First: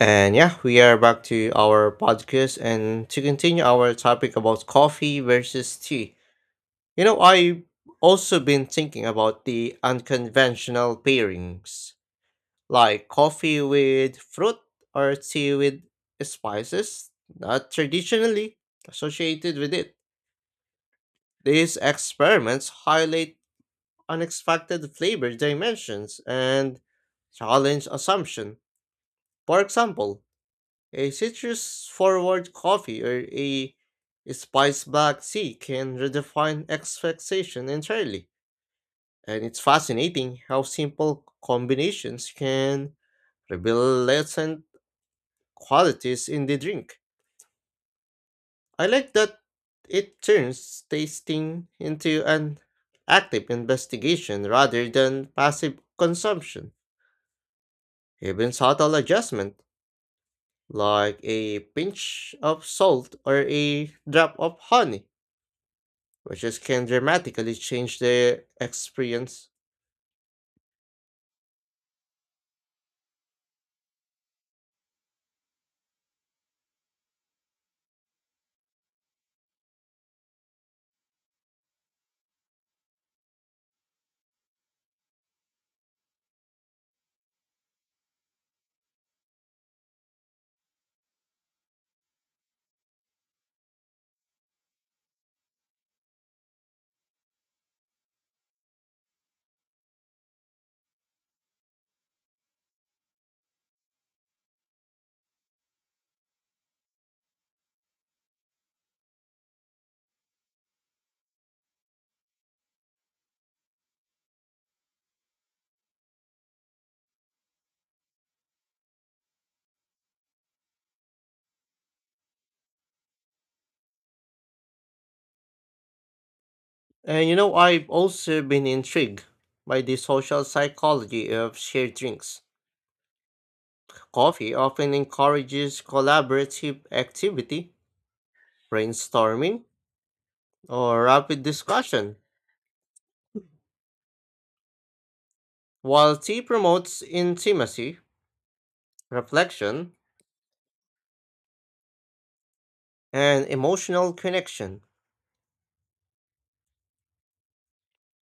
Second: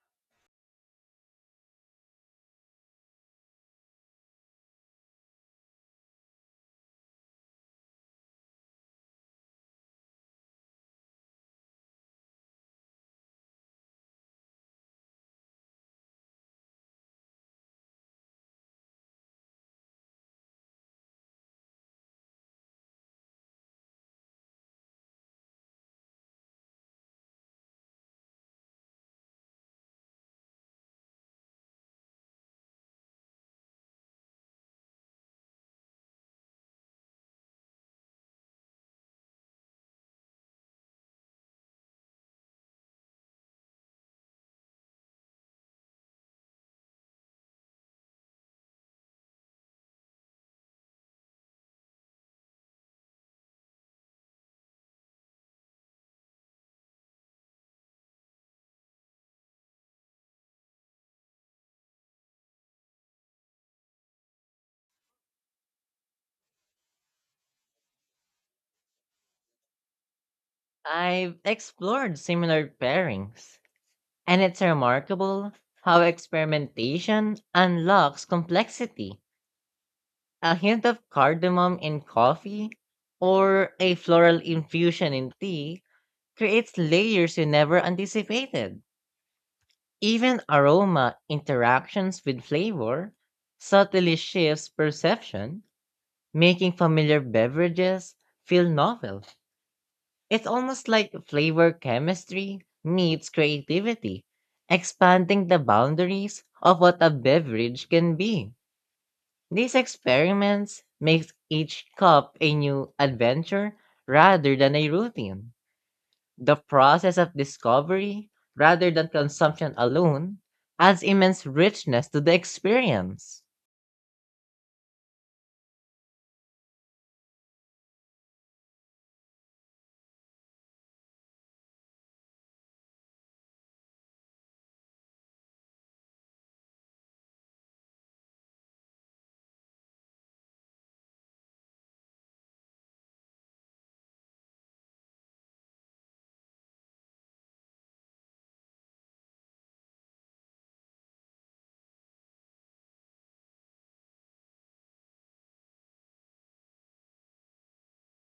And yeah, we are back to our podcast and to continue our topic about coffee versus tea. You know, I've also been thinking about the unconventional pairings, like coffee with fruit or tea with spices, not traditionally associated with it. These experiments highlight unexpected flavor dimensions and challenge assumption. For example, a citrus forward coffee or a spice back tea can redefine expectation entirely. And it's fascinating how simple combinations can reveal latent qualities in the drink. I like that it turns tasting into an active investigation rather than passive consumption. Even subtle adjustment, like a pinch of salt or a drop of honey Watches can dramatically change the experience. I've explored similar pairings, and it's remarkable how experimentation unlocks complexity. A hint of cardamom in coffee or a floral infusion in tea creates layers you never anticipated. Even aroma interactions with flavor subtly shifts perception, making familiar beverages feel novel. It's almost like flavor chemistry meets creativity, expanding the boundaries of what a beverage can be. These experiments make each cup a new adventure rather than a routine. The process of discovery rather than consumption alone adds immense richness to the experience. And you know, I've also been intrigued by the social psychology of shared drinks. Coffee often encourages collaborative activity, brainstorming, or rapid discussion, while tea promotes intimacy, reflection, and emotional connection.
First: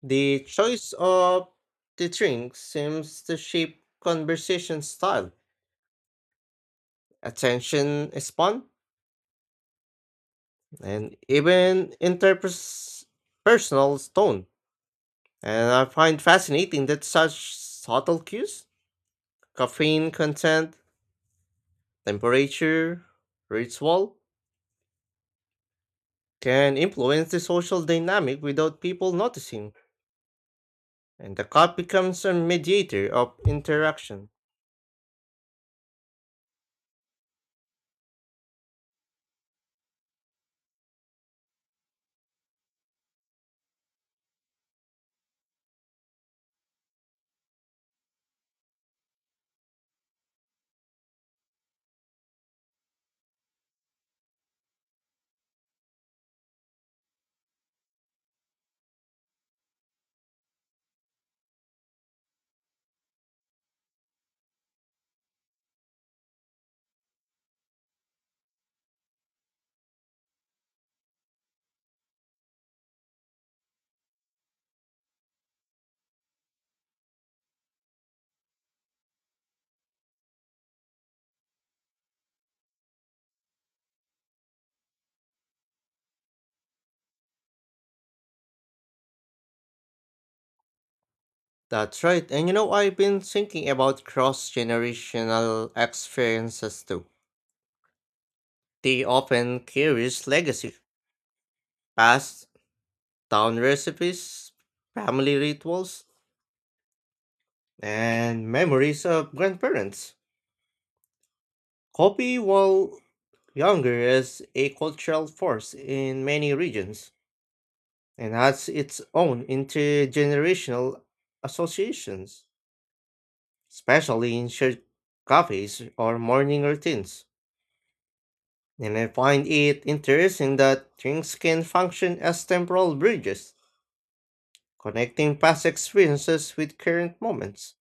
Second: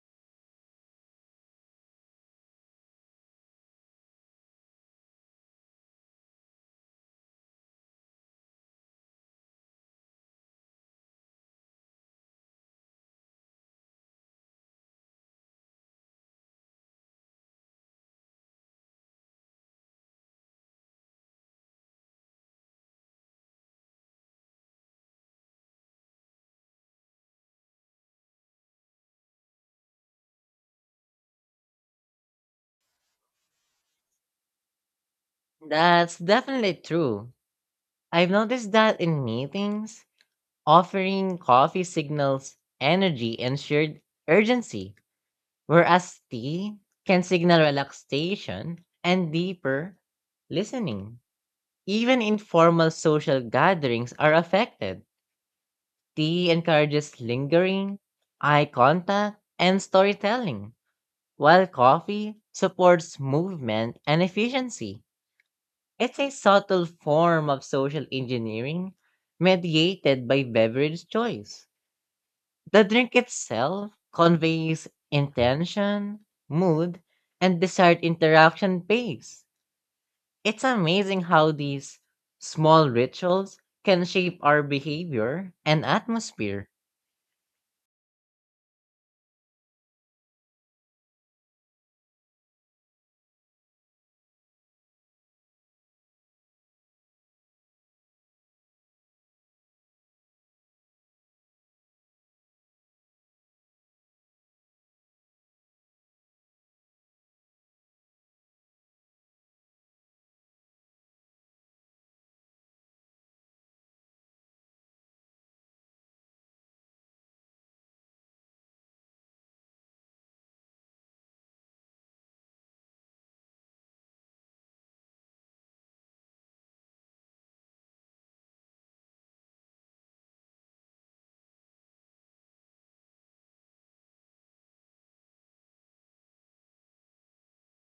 The choice of the drink seems to shape conversation style, attention span, and even interpersonal tone. And I find fascinating that such subtle cues, caffeine content, temperature, ritual, can influence the social dynamic without people noticing, and the cup becomes a mediator of interaction. That's definitely true. I've noticed that in meetings, offering coffee signals energy and shared urgency, whereas tea can signal relaxation and deeper listening. Even informal social gatherings are affected. Tea encourages lingering, eye contact, and storytelling, while coffee supports movement and efficiency. It's a subtle form of social engineering mediated by beverage choice. The drink itself conveys intention, mood, and desired interaction base. It's amazing how these small rituals can shape our behavior and atmosphere. That's right, and you know, I've been thinking about cross generational experiences too. They often carry legacy, passed down recipes, family rituals, and memories of grandparents. Coffee, while younger, is a cultural force in many regions and has its own intergenerational associations, especially in shared cafes or morning routines. And I find it interesting that drinks can function as temporal bridges, connecting past experiences with current moments.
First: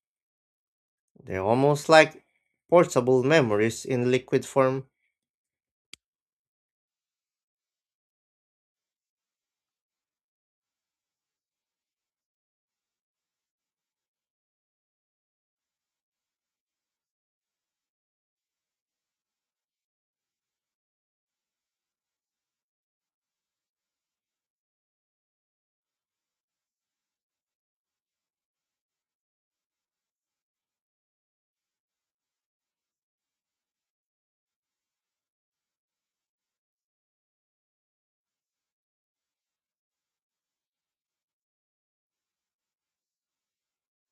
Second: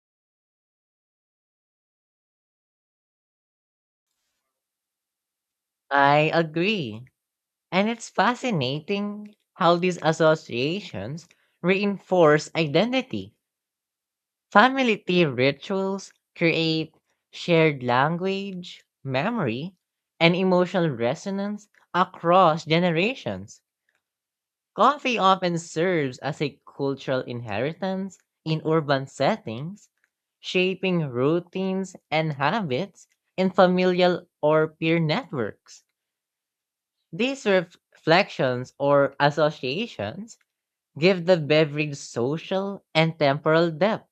They're almost like portable memories in liquid form. I agree. And it's fascinating how these associations reinforce identity. Family tea rituals create shared language, memory, and emotional resonance across generations. Coffee often serves as a cultural inheritance in urban settings, shaping routines and habits in familial or peer networks. These reflections or associations give the beverage social and temporal depth,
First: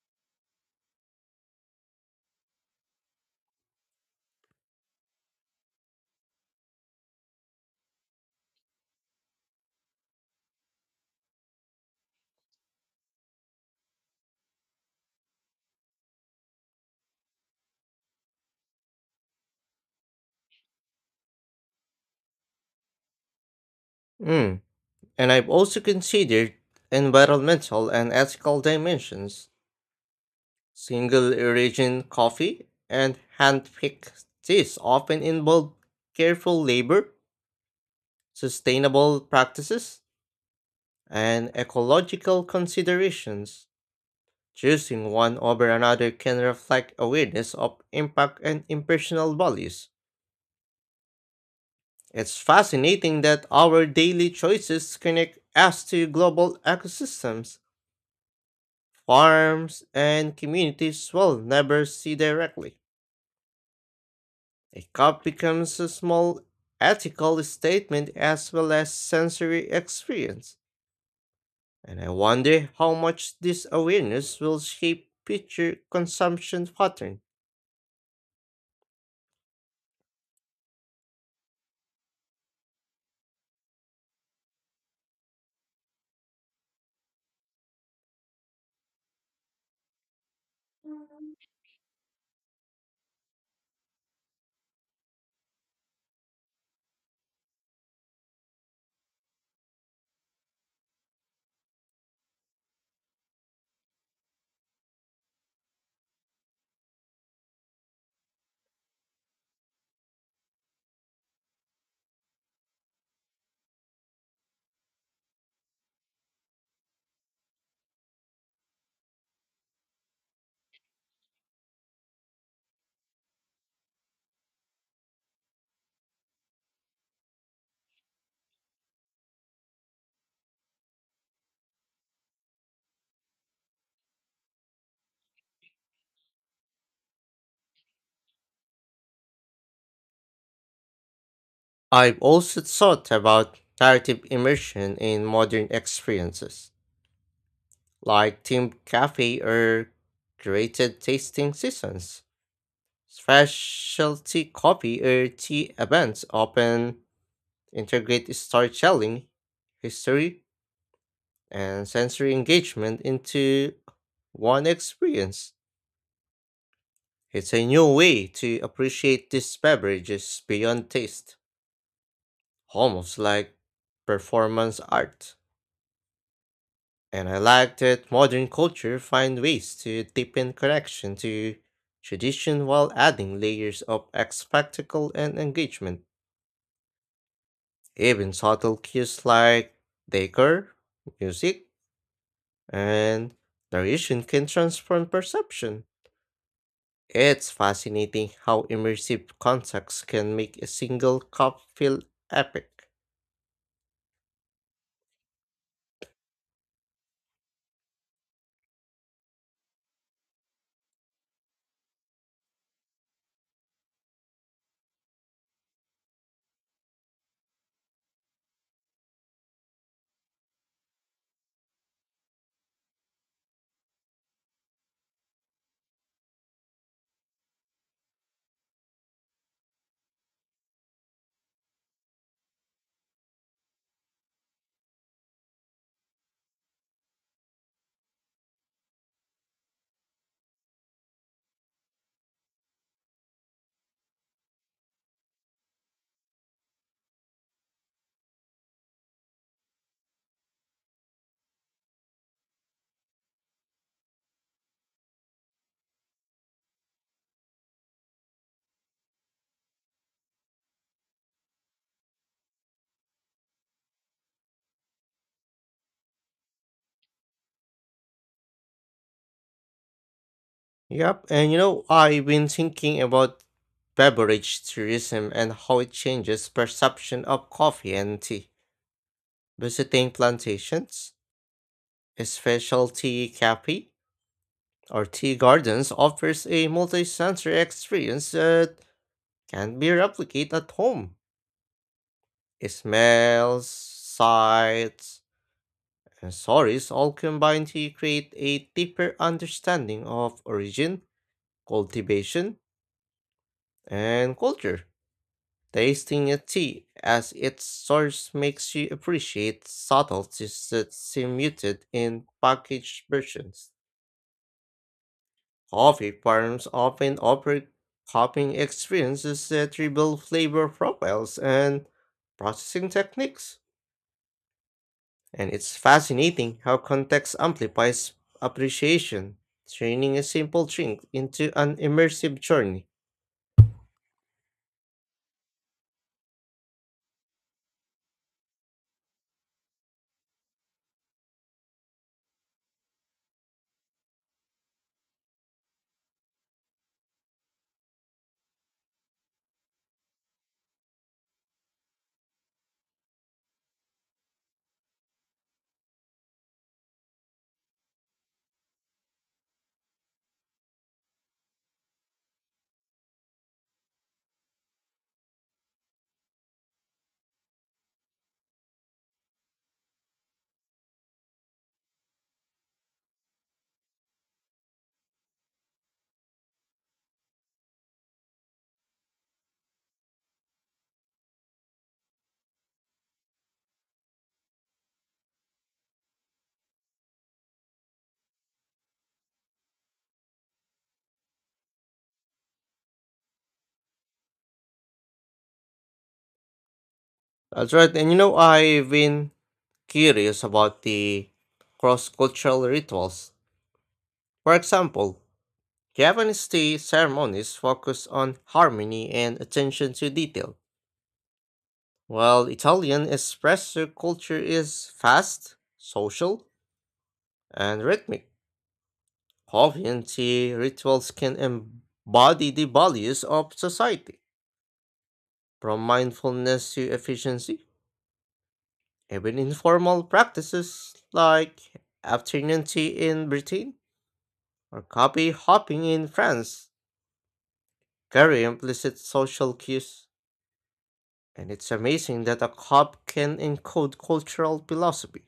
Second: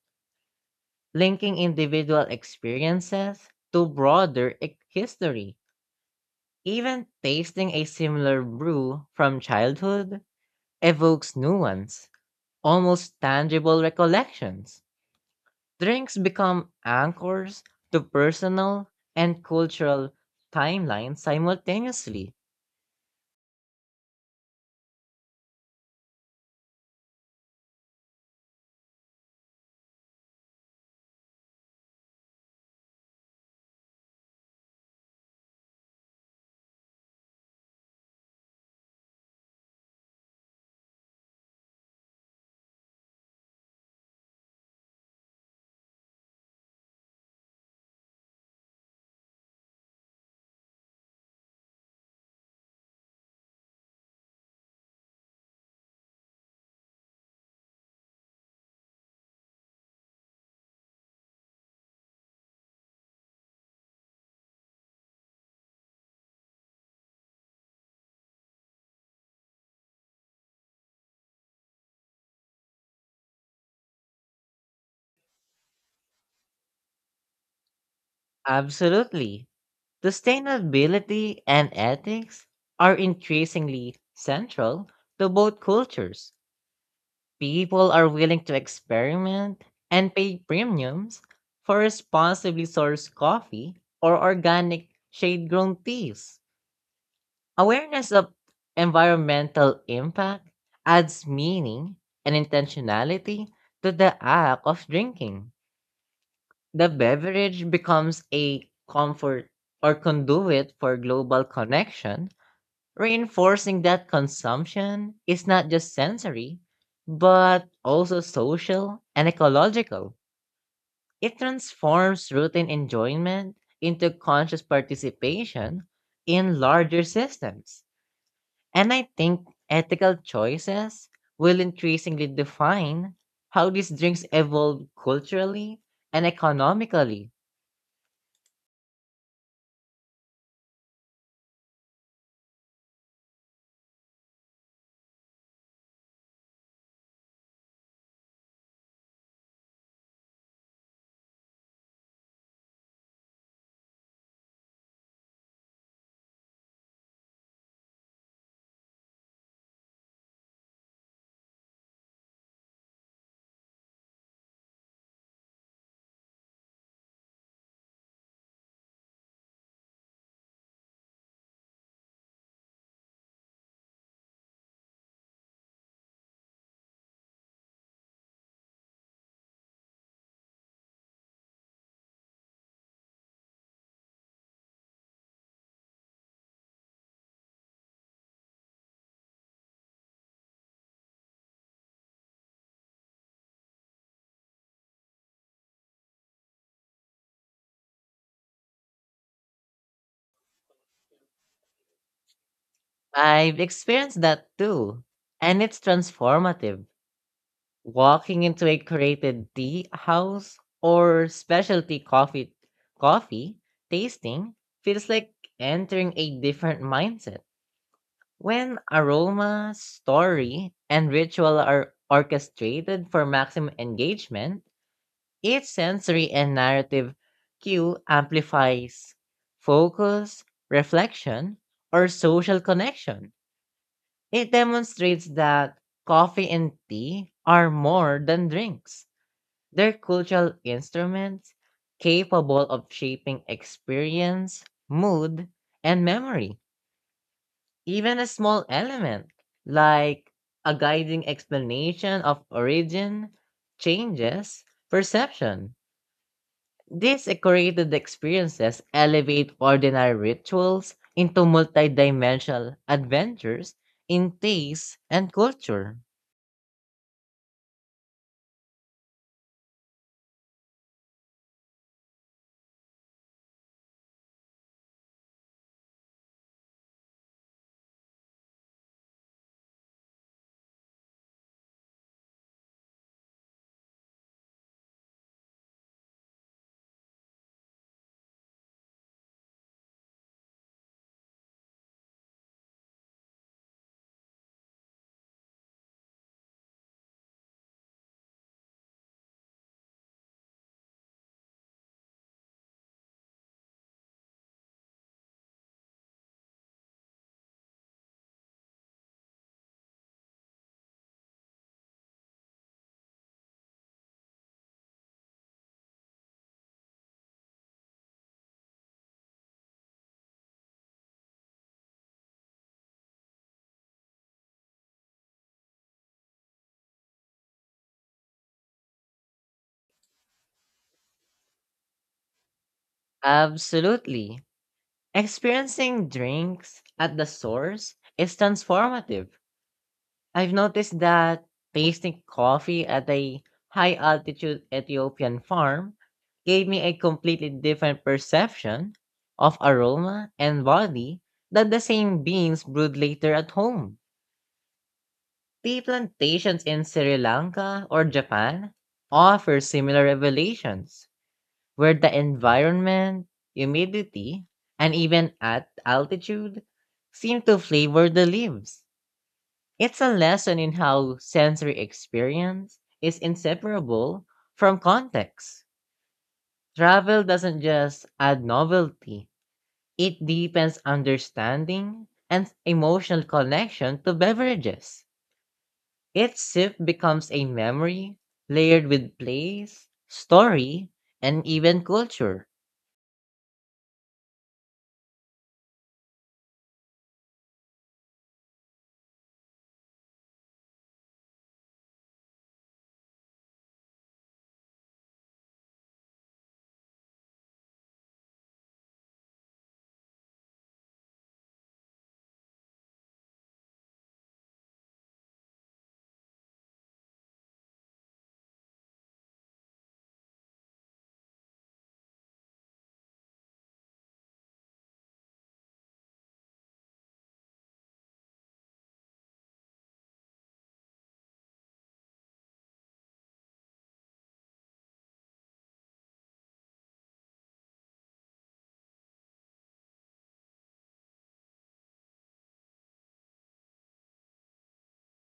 linking individual experiences to broader history. Even tasting a similar brew from childhood evokes nuance, almost tangible recollections. Drinks become anchors to personal and cultural timelines simultaneously. Mm. And I've also considered environmental and ethical dimensions. Single origin coffee and handpicked teas often involve careful labor, sustainable practices, and ecological considerations. Choosing one over another can reflect awareness of impact and impersonal values. It's fascinating that our daily choices connect us to global ecosystems Farms and communities will never see directly. A cup becomes a small ethical statement as well as sensory experience. And I wonder how much this awareness will shape future consumption pattern. Absolutely. Sustainability and ethics are increasingly central to both cultures. People are willing to experiment and pay premiums for responsibly sourced coffee or organic shade grown teas. Awareness of environmental impact adds meaning and intentionality to the act of drinking. The beverage becomes a comfort or conduit for global connection, reinforcing that consumption is not just sensory, but also social and ecological. It transforms routine enjoyment into conscious participation in larger systems. And I think ethical choices will increasingly define how these drinks evolve culturally and economically. I've also thought about narrative immersion in modern experiences, like themed cafe or curated tasting sessions. Specialty coffee or tea events often integrate storytelling, history, and sensory engagement into one experience. It's a new way to appreciate these beverages beyond taste, almost like performance art. And I like that modern culture find ways to deepen connection to tradition while adding layers of spectacle and engagement. Even subtle cues like decor, music, and narration can transform perception. It's fascinating how immersive contexts can make a single cup feel epic. I've experienced that too, and it's transformative. Walking into a curated tea house or specialty coffee tasting feels like entering a different mindset. When aroma, story, and ritual are orchestrated for maximum engagement, each sensory and narrative cue amplifies focus, reflection, or social connection. It demonstrates that coffee and tea are more than drinks, they're cultural instruments capable of shaping experience, mood, and memory. Even a small element, like a guiding explanation of origin, changes perception. These decorated experiences elevate ordinary rituals into multidimensional adventures in taste and culture. Yep, and you know, I've been thinking about beverage tourism and how it changes perception of coffee and tea. Visiting plantations, specialty cafe, or tea gardens offers a multisensory experience that can't be replicated at home. Smells, sights, and stories all combine to create a deeper understanding of origin, cultivation, and culture. Tasting a tea as its source makes you appreciate subtleties that seem muted in packaged versions. Coffee farms often offer hopping experiences that reveal flavor profiles and processing techniques. And it's fascinating how context amplifies appreciation, turning a simple drink into an immersive journey. Absolutely. Experiencing drinks at the source is transformative. I've noticed that tasting coffee at a high altitude Ethiopian farm gave me a completely different perception of aroma and body than the same beans brewed later at home. Tea plantations in Sri Lanka or Japan offer similar revelations where the environment, humidity, and even at altitude seem to flavor the leaves. It's a lesson in how sensory experience is inseparable from context. Travel doesn't just add novelty, it deepens understanding and emotional connection to beverages. Each sip becomes a memory layered with place, story, and even culture. That's right, and you know, I've been curious about the cross cultural rituals. For example, Japanese tea ceremonies focus on harmony and attention to detail, while Italian espresso culture is fast, social, and rhythmic. Obviously, rituals can embody the values of society, from mindfulness to efficiency. Even informal practices like afternoon tea in Britain or coffee hopping in France carry implicit social cues. And it's amazing that a cup can encode cultural philosophy.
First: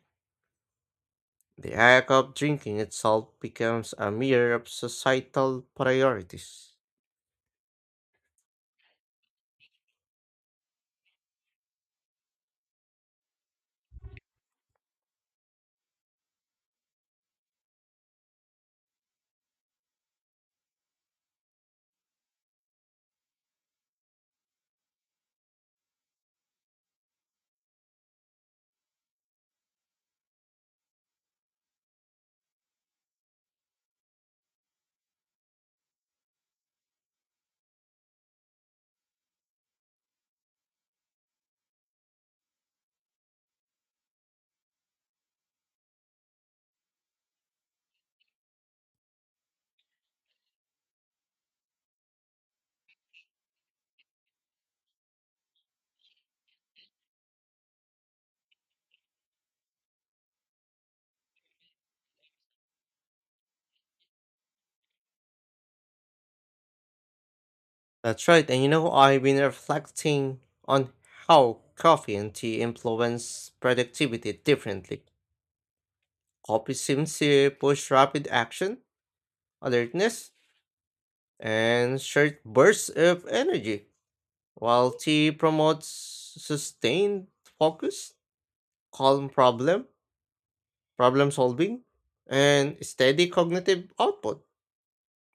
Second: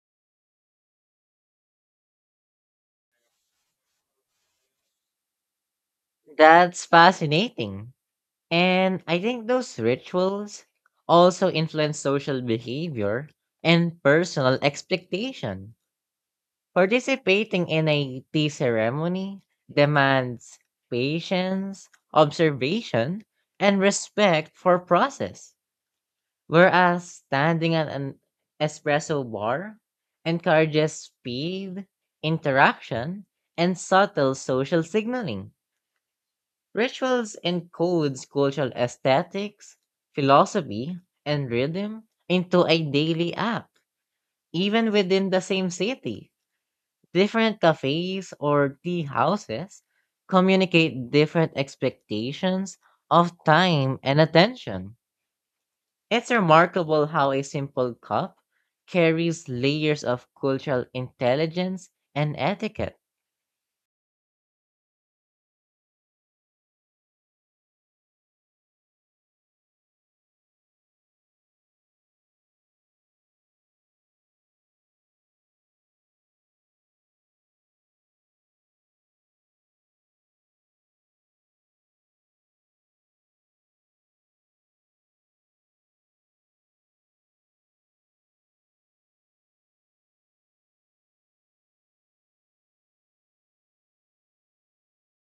The act of drinking itself becomes a mirror of societal priorities. That's fascinating. And I think those rituals also influence social behavior and personal expectation. Participating in a tea ceremony demands patience, observation, and respect for process, whereas standing at an espresso bar encourages speed, interaction, and subtle social signaling. Rituals encodes cultural aesthetics, philosophy, and rhythm into a daily app, even within the same city. Different cafes or tea houses communicate different expectations of time and attention. It's remarkable how a simple cup carries layers of cultural intelligence and etiquette. That's right, and you know, I've been reflecting on how coffee and tea influence productivity differently. Coffee seems to push rapid action, alertness, and short bursts of energy, while tea promotes sustained focus, calm problem, solving, and steady cognitive output.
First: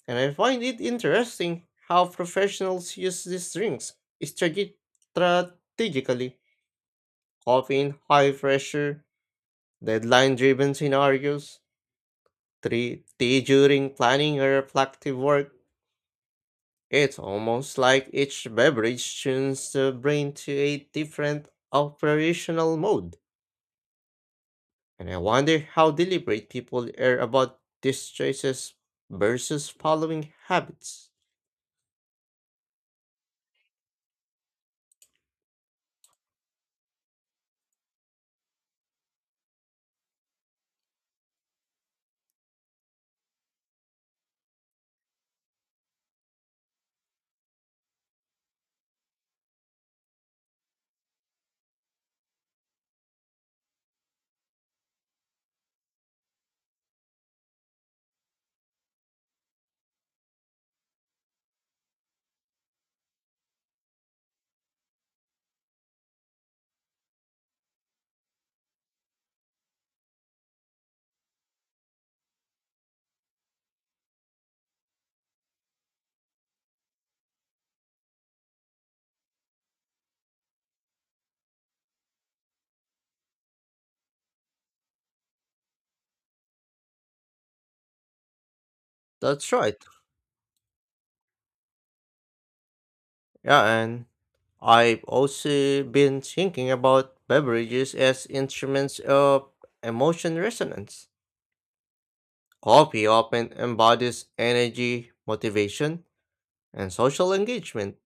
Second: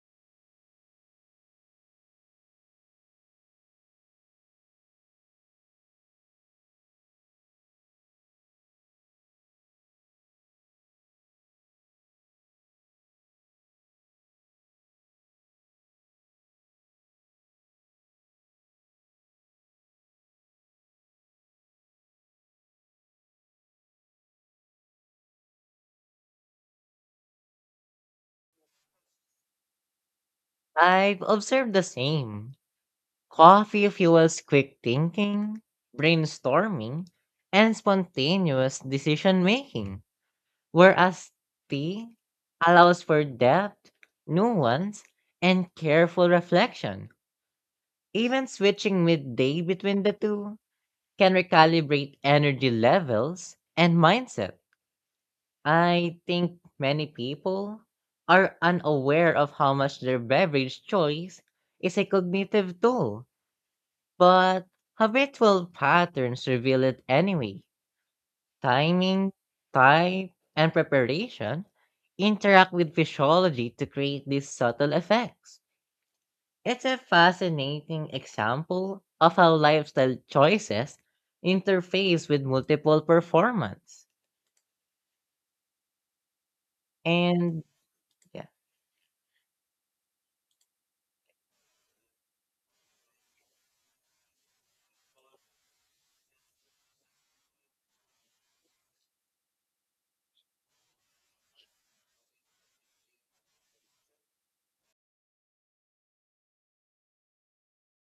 And I find it interesting how professionals use these drinks strate- strategically often high pressure, deadline driven scenarios, three tea during planning or reflective work. It's almost like each beverage tunes the brain to a different operational mode. And I wonder how deliberate people are about these choices versus following habits. I've observed the same. Coffee fuels quick thinking, brainstorming, and spontaneous decision making, whereas tea allows for depth, nuance, and careful reflection. Even switching midday between the two can recalibrate energy levels and mindset. I think many people are unaware of how much their beverage choice is a cognitive tool, but habitual patterns reveal it anyway. Timing, time, and preparation interact with physiology to create these subtle effects. It's a fascinating example of how lifestyle choices interface with multiple performance. And yeah, That's right. Yeah, and I've also been thinking about beverages as instruments of emotion resonance. Coffee often embodies energy, motivation, and social engagement,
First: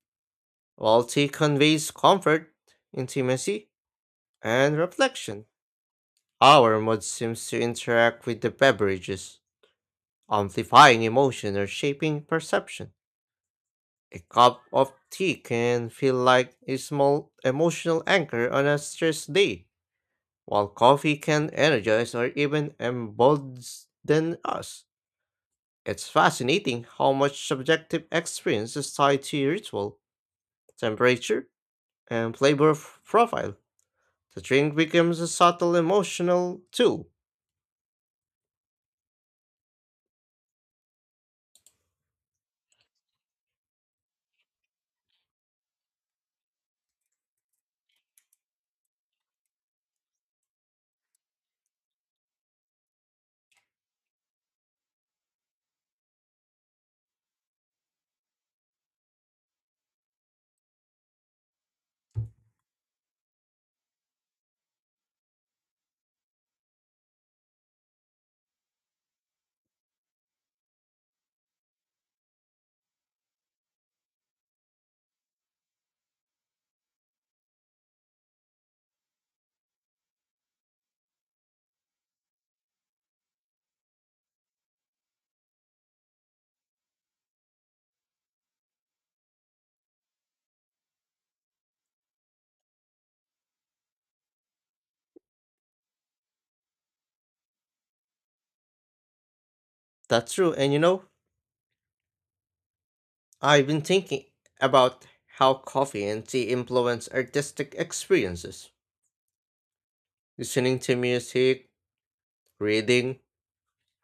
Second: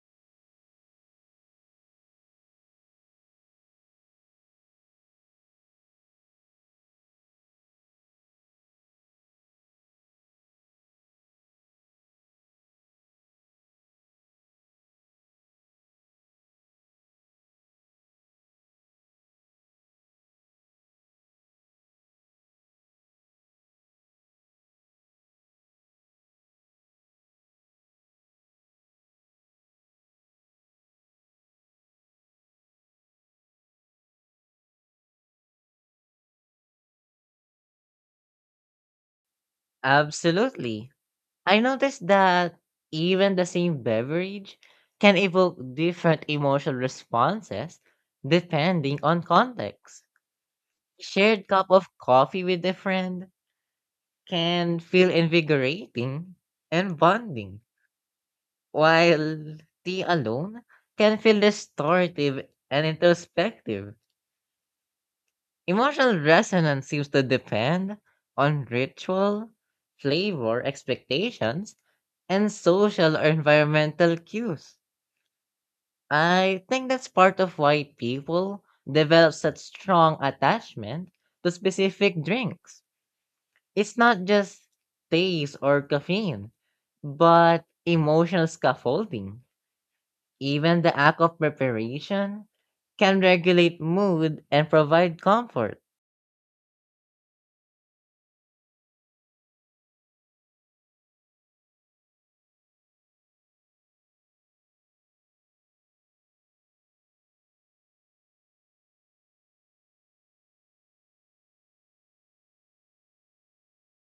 while tea conveys comfort, intimacy, and reflection. Our mood seems to interact with the beverages, amplifying emotion or shaping perception. A cup of tea can feel like a small emotional anchor on a stressed day, while coffee can energize or even embolden us. It's fascinating how much subjective experience is tied to ritual, temperature, and flavor profile. The drink becomes a subtle emotional tool. absolutely. I noticed that even the same beverage can evoke different emotional responses depending on context. Shared cup of coffee with a friend can feel invigorating and bonding, while tea alone can feel restorative and introspective. Emotional resonance seems to depend on ritual, flavor, expectations, and social or environmental cues. I think that's part of why people develop such strong attachment to specific drinks. It's not just taste or caffeine, but emotional scaffolding. Even the act of preparation can regulate mood and provide comfort. That's true, and you know, I've been thinking about how coffee and tea influence artistic experiences. Listening to music, reading,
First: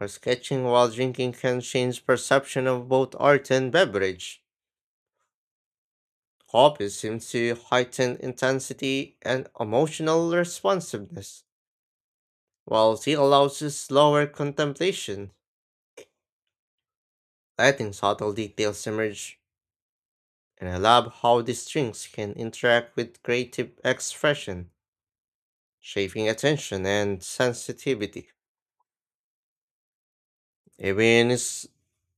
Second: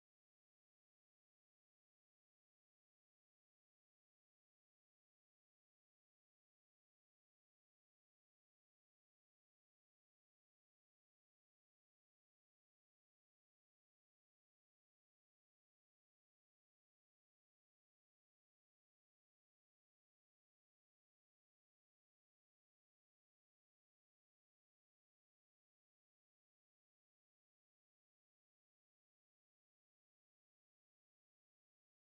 or sketching while drinking can change perception of both art and beverage. Coffee seems to heighten intensity and emotional responsiveness while Z allows slower contemplation, letting subtle details emerge, and I love how these strings can interact with creative expression, shaping attention and sensitivity. Even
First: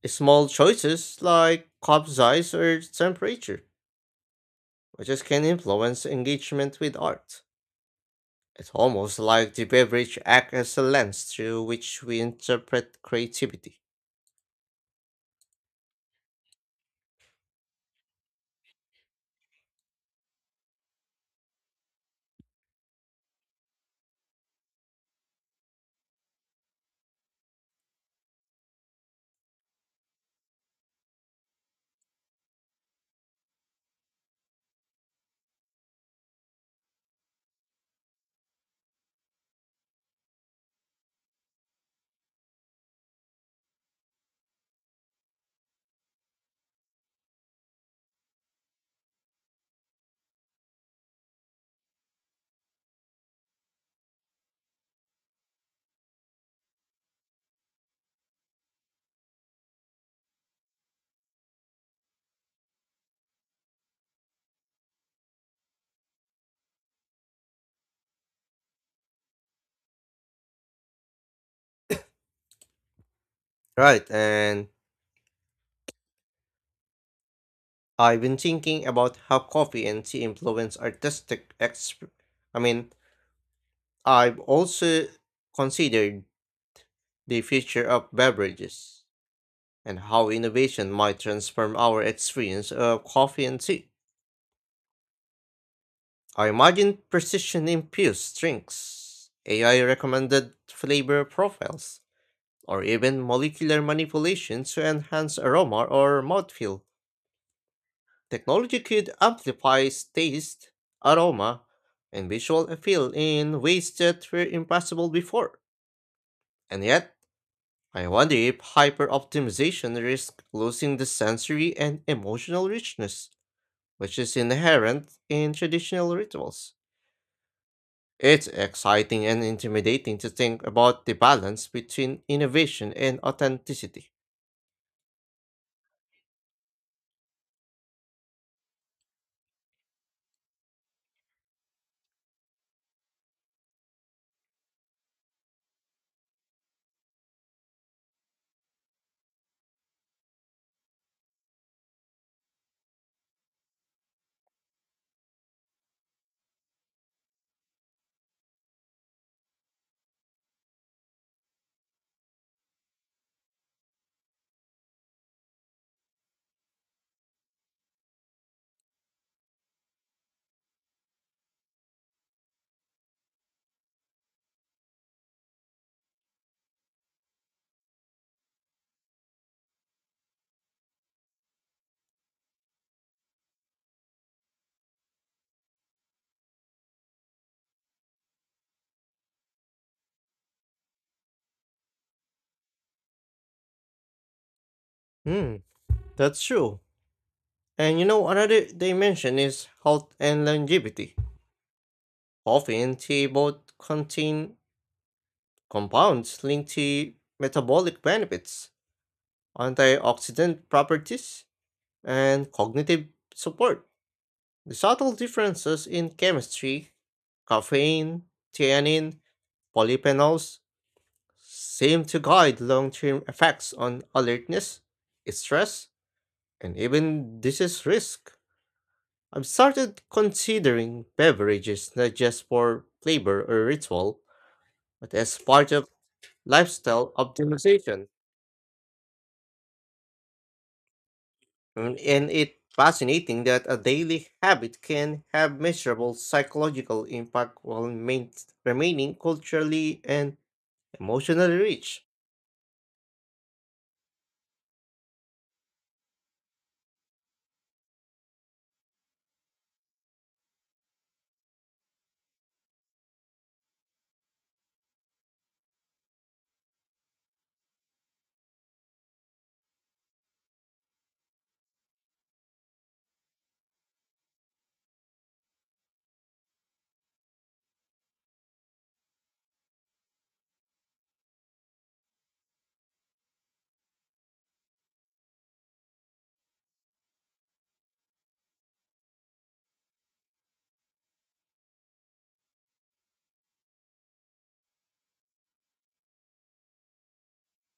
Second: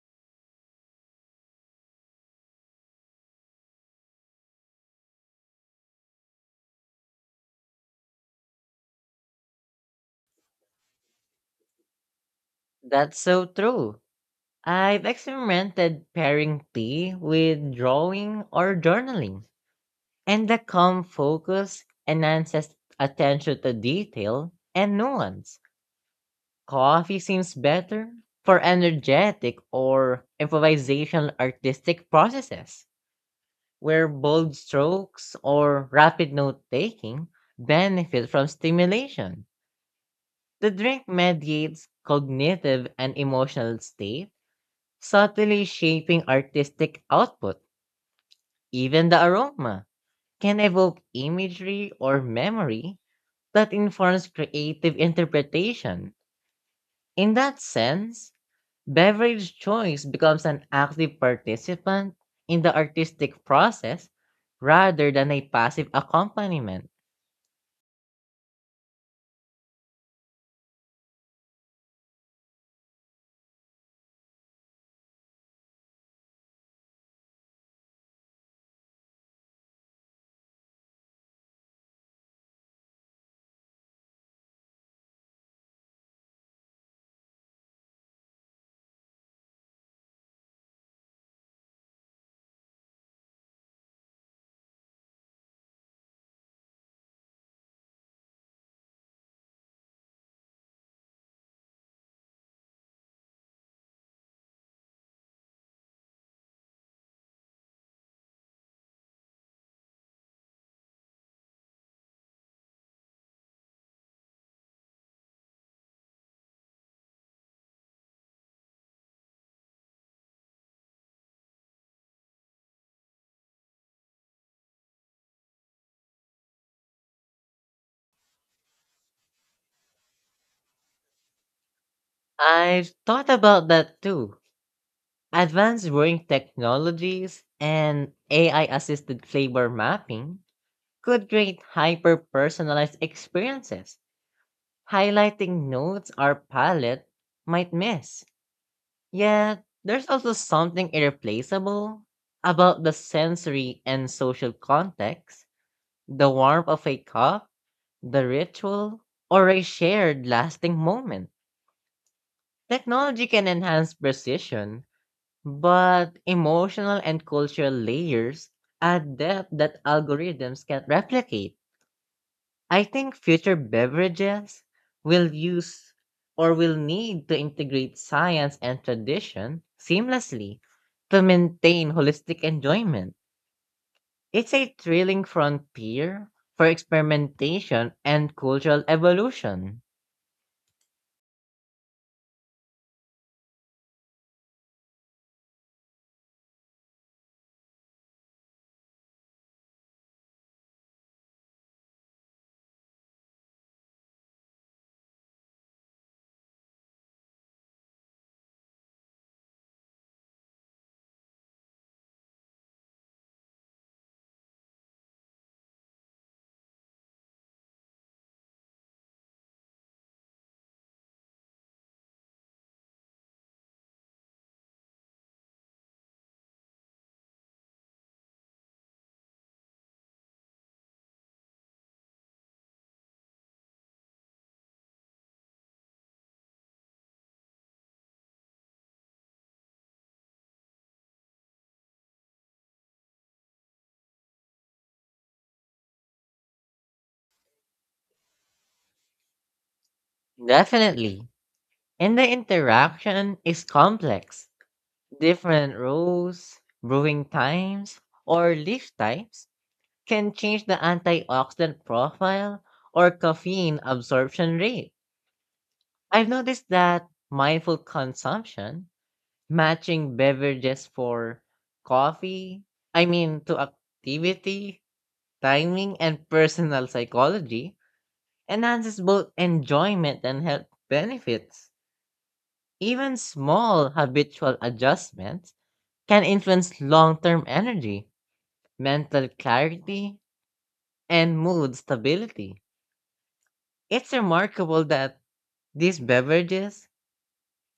small choices like cup size or temperature, which is can influence engagement with art. It's almost like the beverage acts as a lens through which we interpret That's so creativity. true. I've experimented pairing tea with drawing or journaling, and the calm focus enhances attention to detail and nuance. Coffee seems better for energetic or improvisational artistic processes, where bold strokes or rapid note taking benefit from stimulation. The drink mediates cognitive and emotional state, subtly shaping artistic output. Even the aroma can evoke imagery or memory that informs creative interpretation. In that sense, beverage choice becomes an active participant in the artistic process rather than a passive accompaniment. Right, and I've been thinking about how coffee and tea influence artistic exp- I mean, I've also considered the future of beverages and how innovation might transform our experience of coffee and tea. I imagine precision infused drinks, AI recommended flavor profiles, or even molecular manipulations to enhance aroma or mouthfeel. Technology could amplify taste, aroma, and visual appeal in ways that were impossible before. And yet, I wonder if hyper optimization risks losing the sensory and emotional richness, which is inherent in traditional rituals. It's exciting and intimidating to think about the balance between innovation I've and thought about that authenticity. too. Advanced brewing technologies and AI assisted flavor mapping could create hyper personalized experiences, highlighting notes our palate might miss. Yet, there's also something irreplaceable about the sensory and social context. The warmth of a cup, the ritual, or a shared lasting moment. Technology can enhance precision, but emotional and cultural layers add depth that algorithms can't replicate. I think future beverages will use or will need to integrate science and tradition seamlessly to maintain holistic enjoyment. It's a thrilling frontier for experimentation and cultural evolution. Hmm, that's true. And you know, another dimension is health and longevity. Often, they both contain compounds linked to metabolic benefits, antioxidant properties, and cognitive support. The subtle differences in chemistry, caffeine, theanine, polyphenols, seem to guide long term effects on alertness, stress, and even disease risk. I've started considering beverages not just for flavor or ritual, but as part of lifestyle optimization. Mm, and it's fascinating that a daily habit can have measurable psychological impact while remaining culturally and Definitely. emotionally rich. And the interaction is complex. Different rows, brewing times, or leaf types can change the antioxidant profile or caffeine absorption rate. I've noticed that mindful consumption, matching beverages for coffee, I mean to activity, timing and personal psychology enhances both enjoyment and health benefits. Even small habitual adjustments can influence long term energy, mental clarity, and mood stability. It's remarkable that these beverages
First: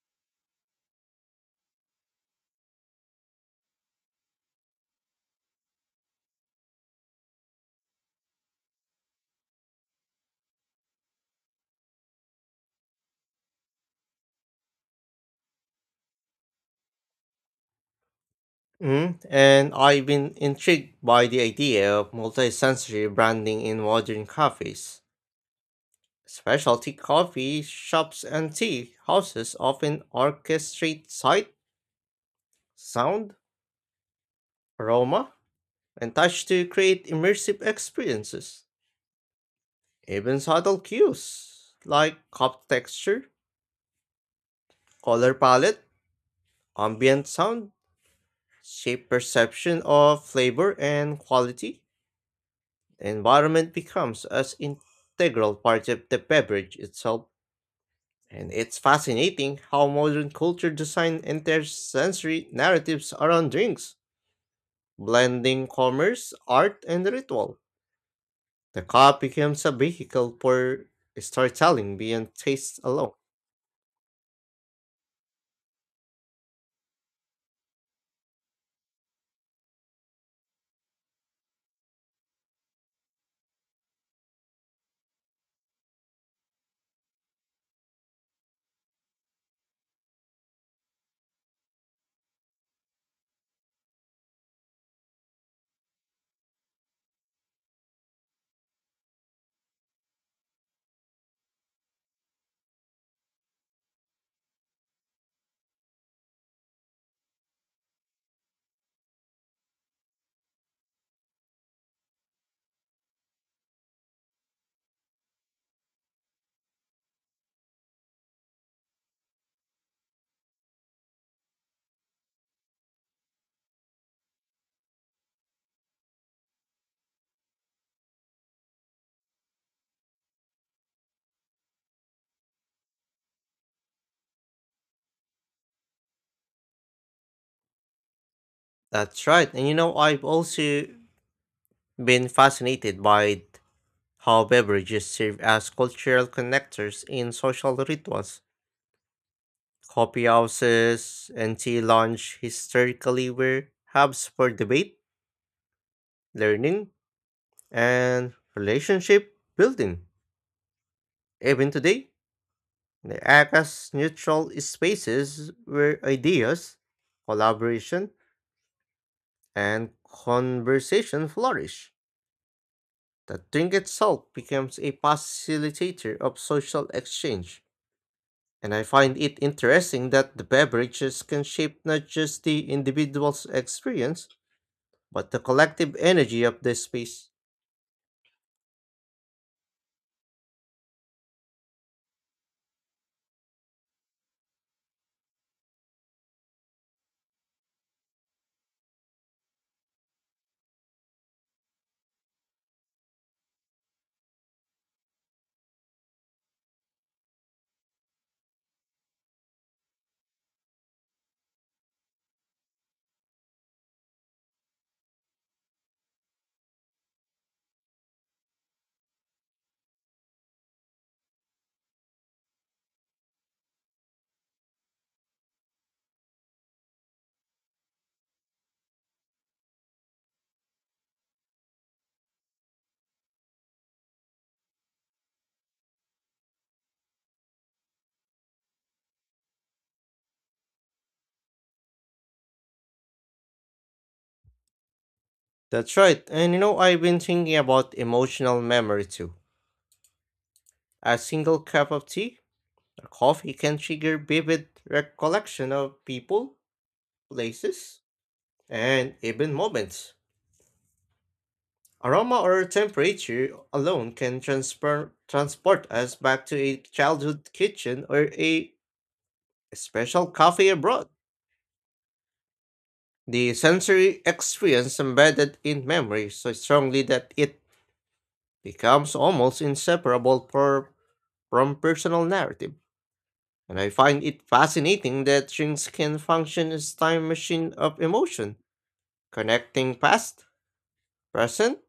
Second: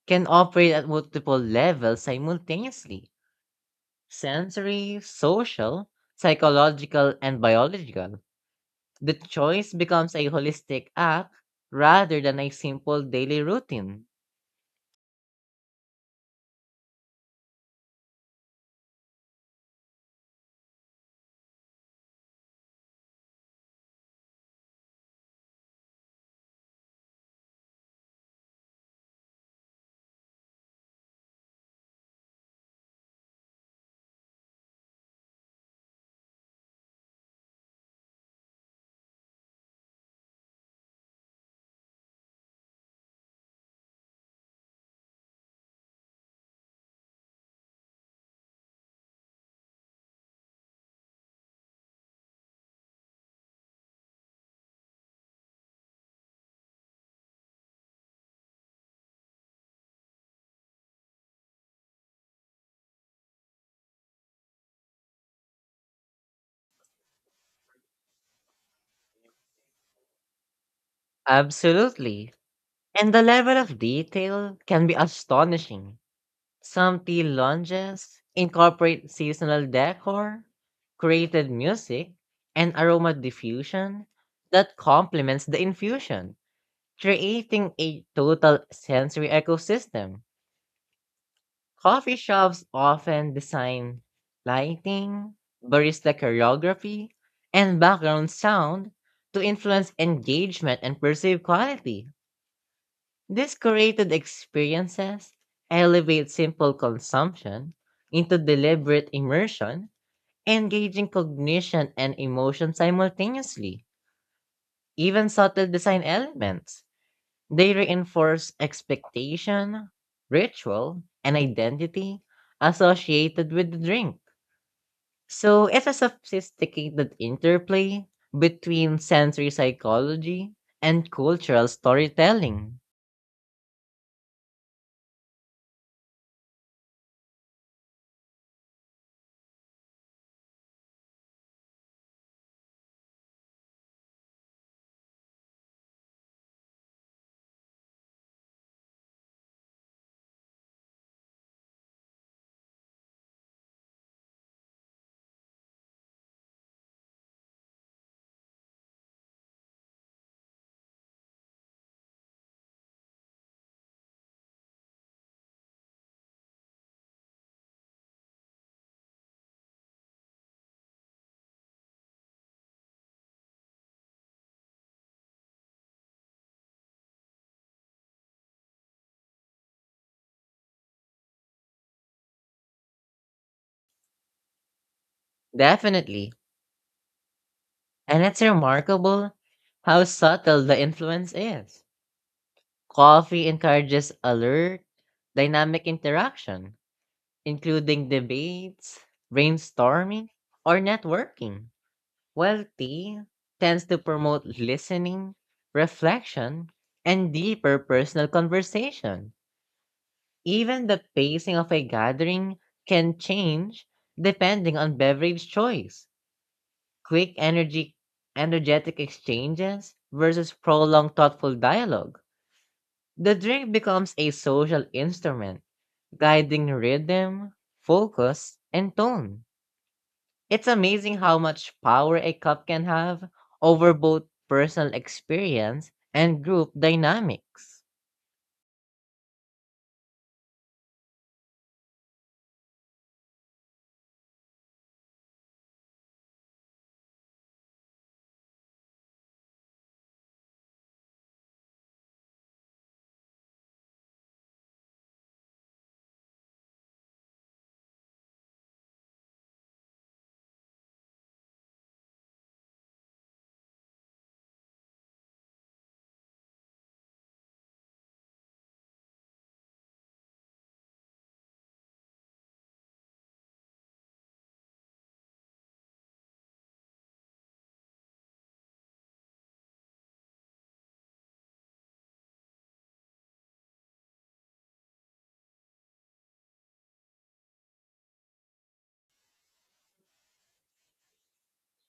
can operate at multiple levels simultaneously, sensory, social, psychological, and biological. The choice becomes a holistic act rather than a simple daily routine. Mm, and I've been intrigued by the idea of multisensory branding in modern cafes. Specialty coffee shops and tea houses often orchestrate sight, sound, aroma, and touch to create immersive experiences. Even subtle cues like cup texture, color palette, ambient sound, shape perception of flavor and quality, the environment becomes as integral part of the beverage itself. And it's fascinating how modern culture design entire sensory narratives around drinks, blending commerce, art, and ritual. The cup becomes a vehicle for storytelling beyond Absolutely. taste alone. And the level of detail can be astonishing. Some tea lounges incorporate seasonal decor, created music, and aroma diffusion that complements the infusion, creating a total sensory ecosystem. Coffee shops often design lighting, barista choreography, and background sound to influence engagement and perceived quality. These curated experiences elevate simple consumption into deliberate immersion, engaging cognition and emotion simultaneously. Even subtle design elements they reinforce expectation, ritual, and identity associated with the drink. So it's a sophisticated interplay between sensory psychology and cultural storytelling. That's right. And you know, I've also been fascinated by how beverages serve as cultural connectors in social rituals. Coffee houses and tea lounge historically were hubs for debate, learning, and relationship building. Even today, they act as neutral spaces where ideas, collaboration, and conversation flourish. The drink itself becomes a facilitator of social exchange. And I find it interesting that the beverages can shape not just the individual's experience, but the collective Definitely. energy of the space. And it's remarkable how subtle the influence is. Coffee encourages alert, dynamic interaction, including debates, brainstorming, or networking. Well, tea tends to promote listening, reflection, and deeper personal conversation. Even the pacing of a gathering can change depending on beverage choice. Quick energy energetic exchanges versus prolonged thoughtful dialogue. The drink becomes a social instrument, guiding rhythm, focus, and tone. It's amazing how much power a cup can have over both personal experience and group dynamics. That's right, and you know, I've been thinking about emotional memory too. A single cup of tea or coffee can trigger vivid recollection of people, places, and even moments. Aroma or temperature alone can transfer, transport us back to a childhood kitchen or a special cafe abroad. The sensory experience embedded in memory so strongly that it becomes almost inseparable for, from personal narrative. And I find it fascinating that dreams can function as time machine of emotion, connecting past, present,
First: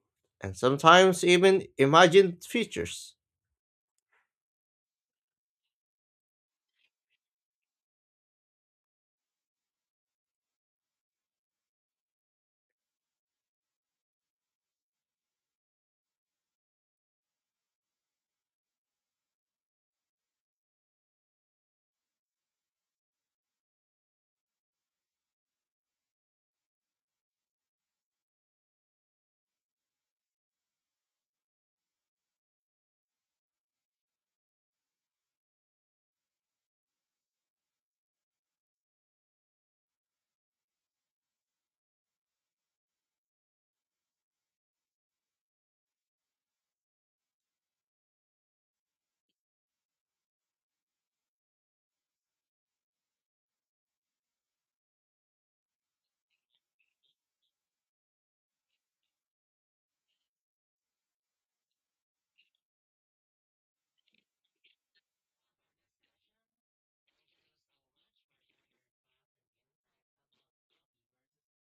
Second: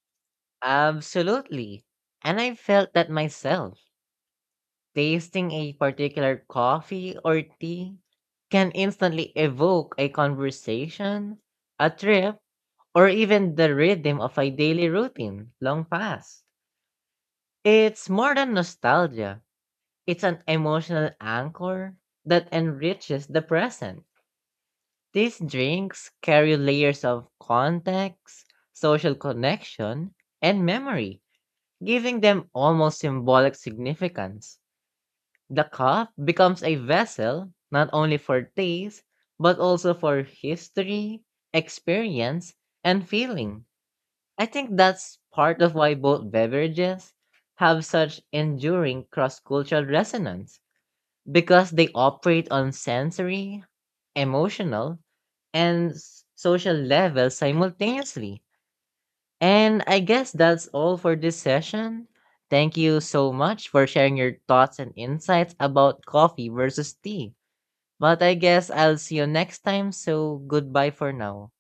and sometimes even Absolutely. And imagined I felt that futures. myself. Tasting a particular coffee or tea can instantly evoke a conversation, a trip, or even the rhythm of a daily routine long past. It's more than nostalgia, it's an emotional anchor that enriches the present. These drinks carry layers of context, social connection, and memory, giving them almost symbolic significance. The cup becomes a vessel not only for taste, but also for history, experience, and feeling. I think that's part of why both beverages have such enduring cross cultural resonance because they operate on sensory, emotional, and social levels simultaneously. And I guess that's all for this session. Thank you so much for sharing your thoughts and insights about coffee versus tea. But I guess I'll see you next time, so goodbye for now.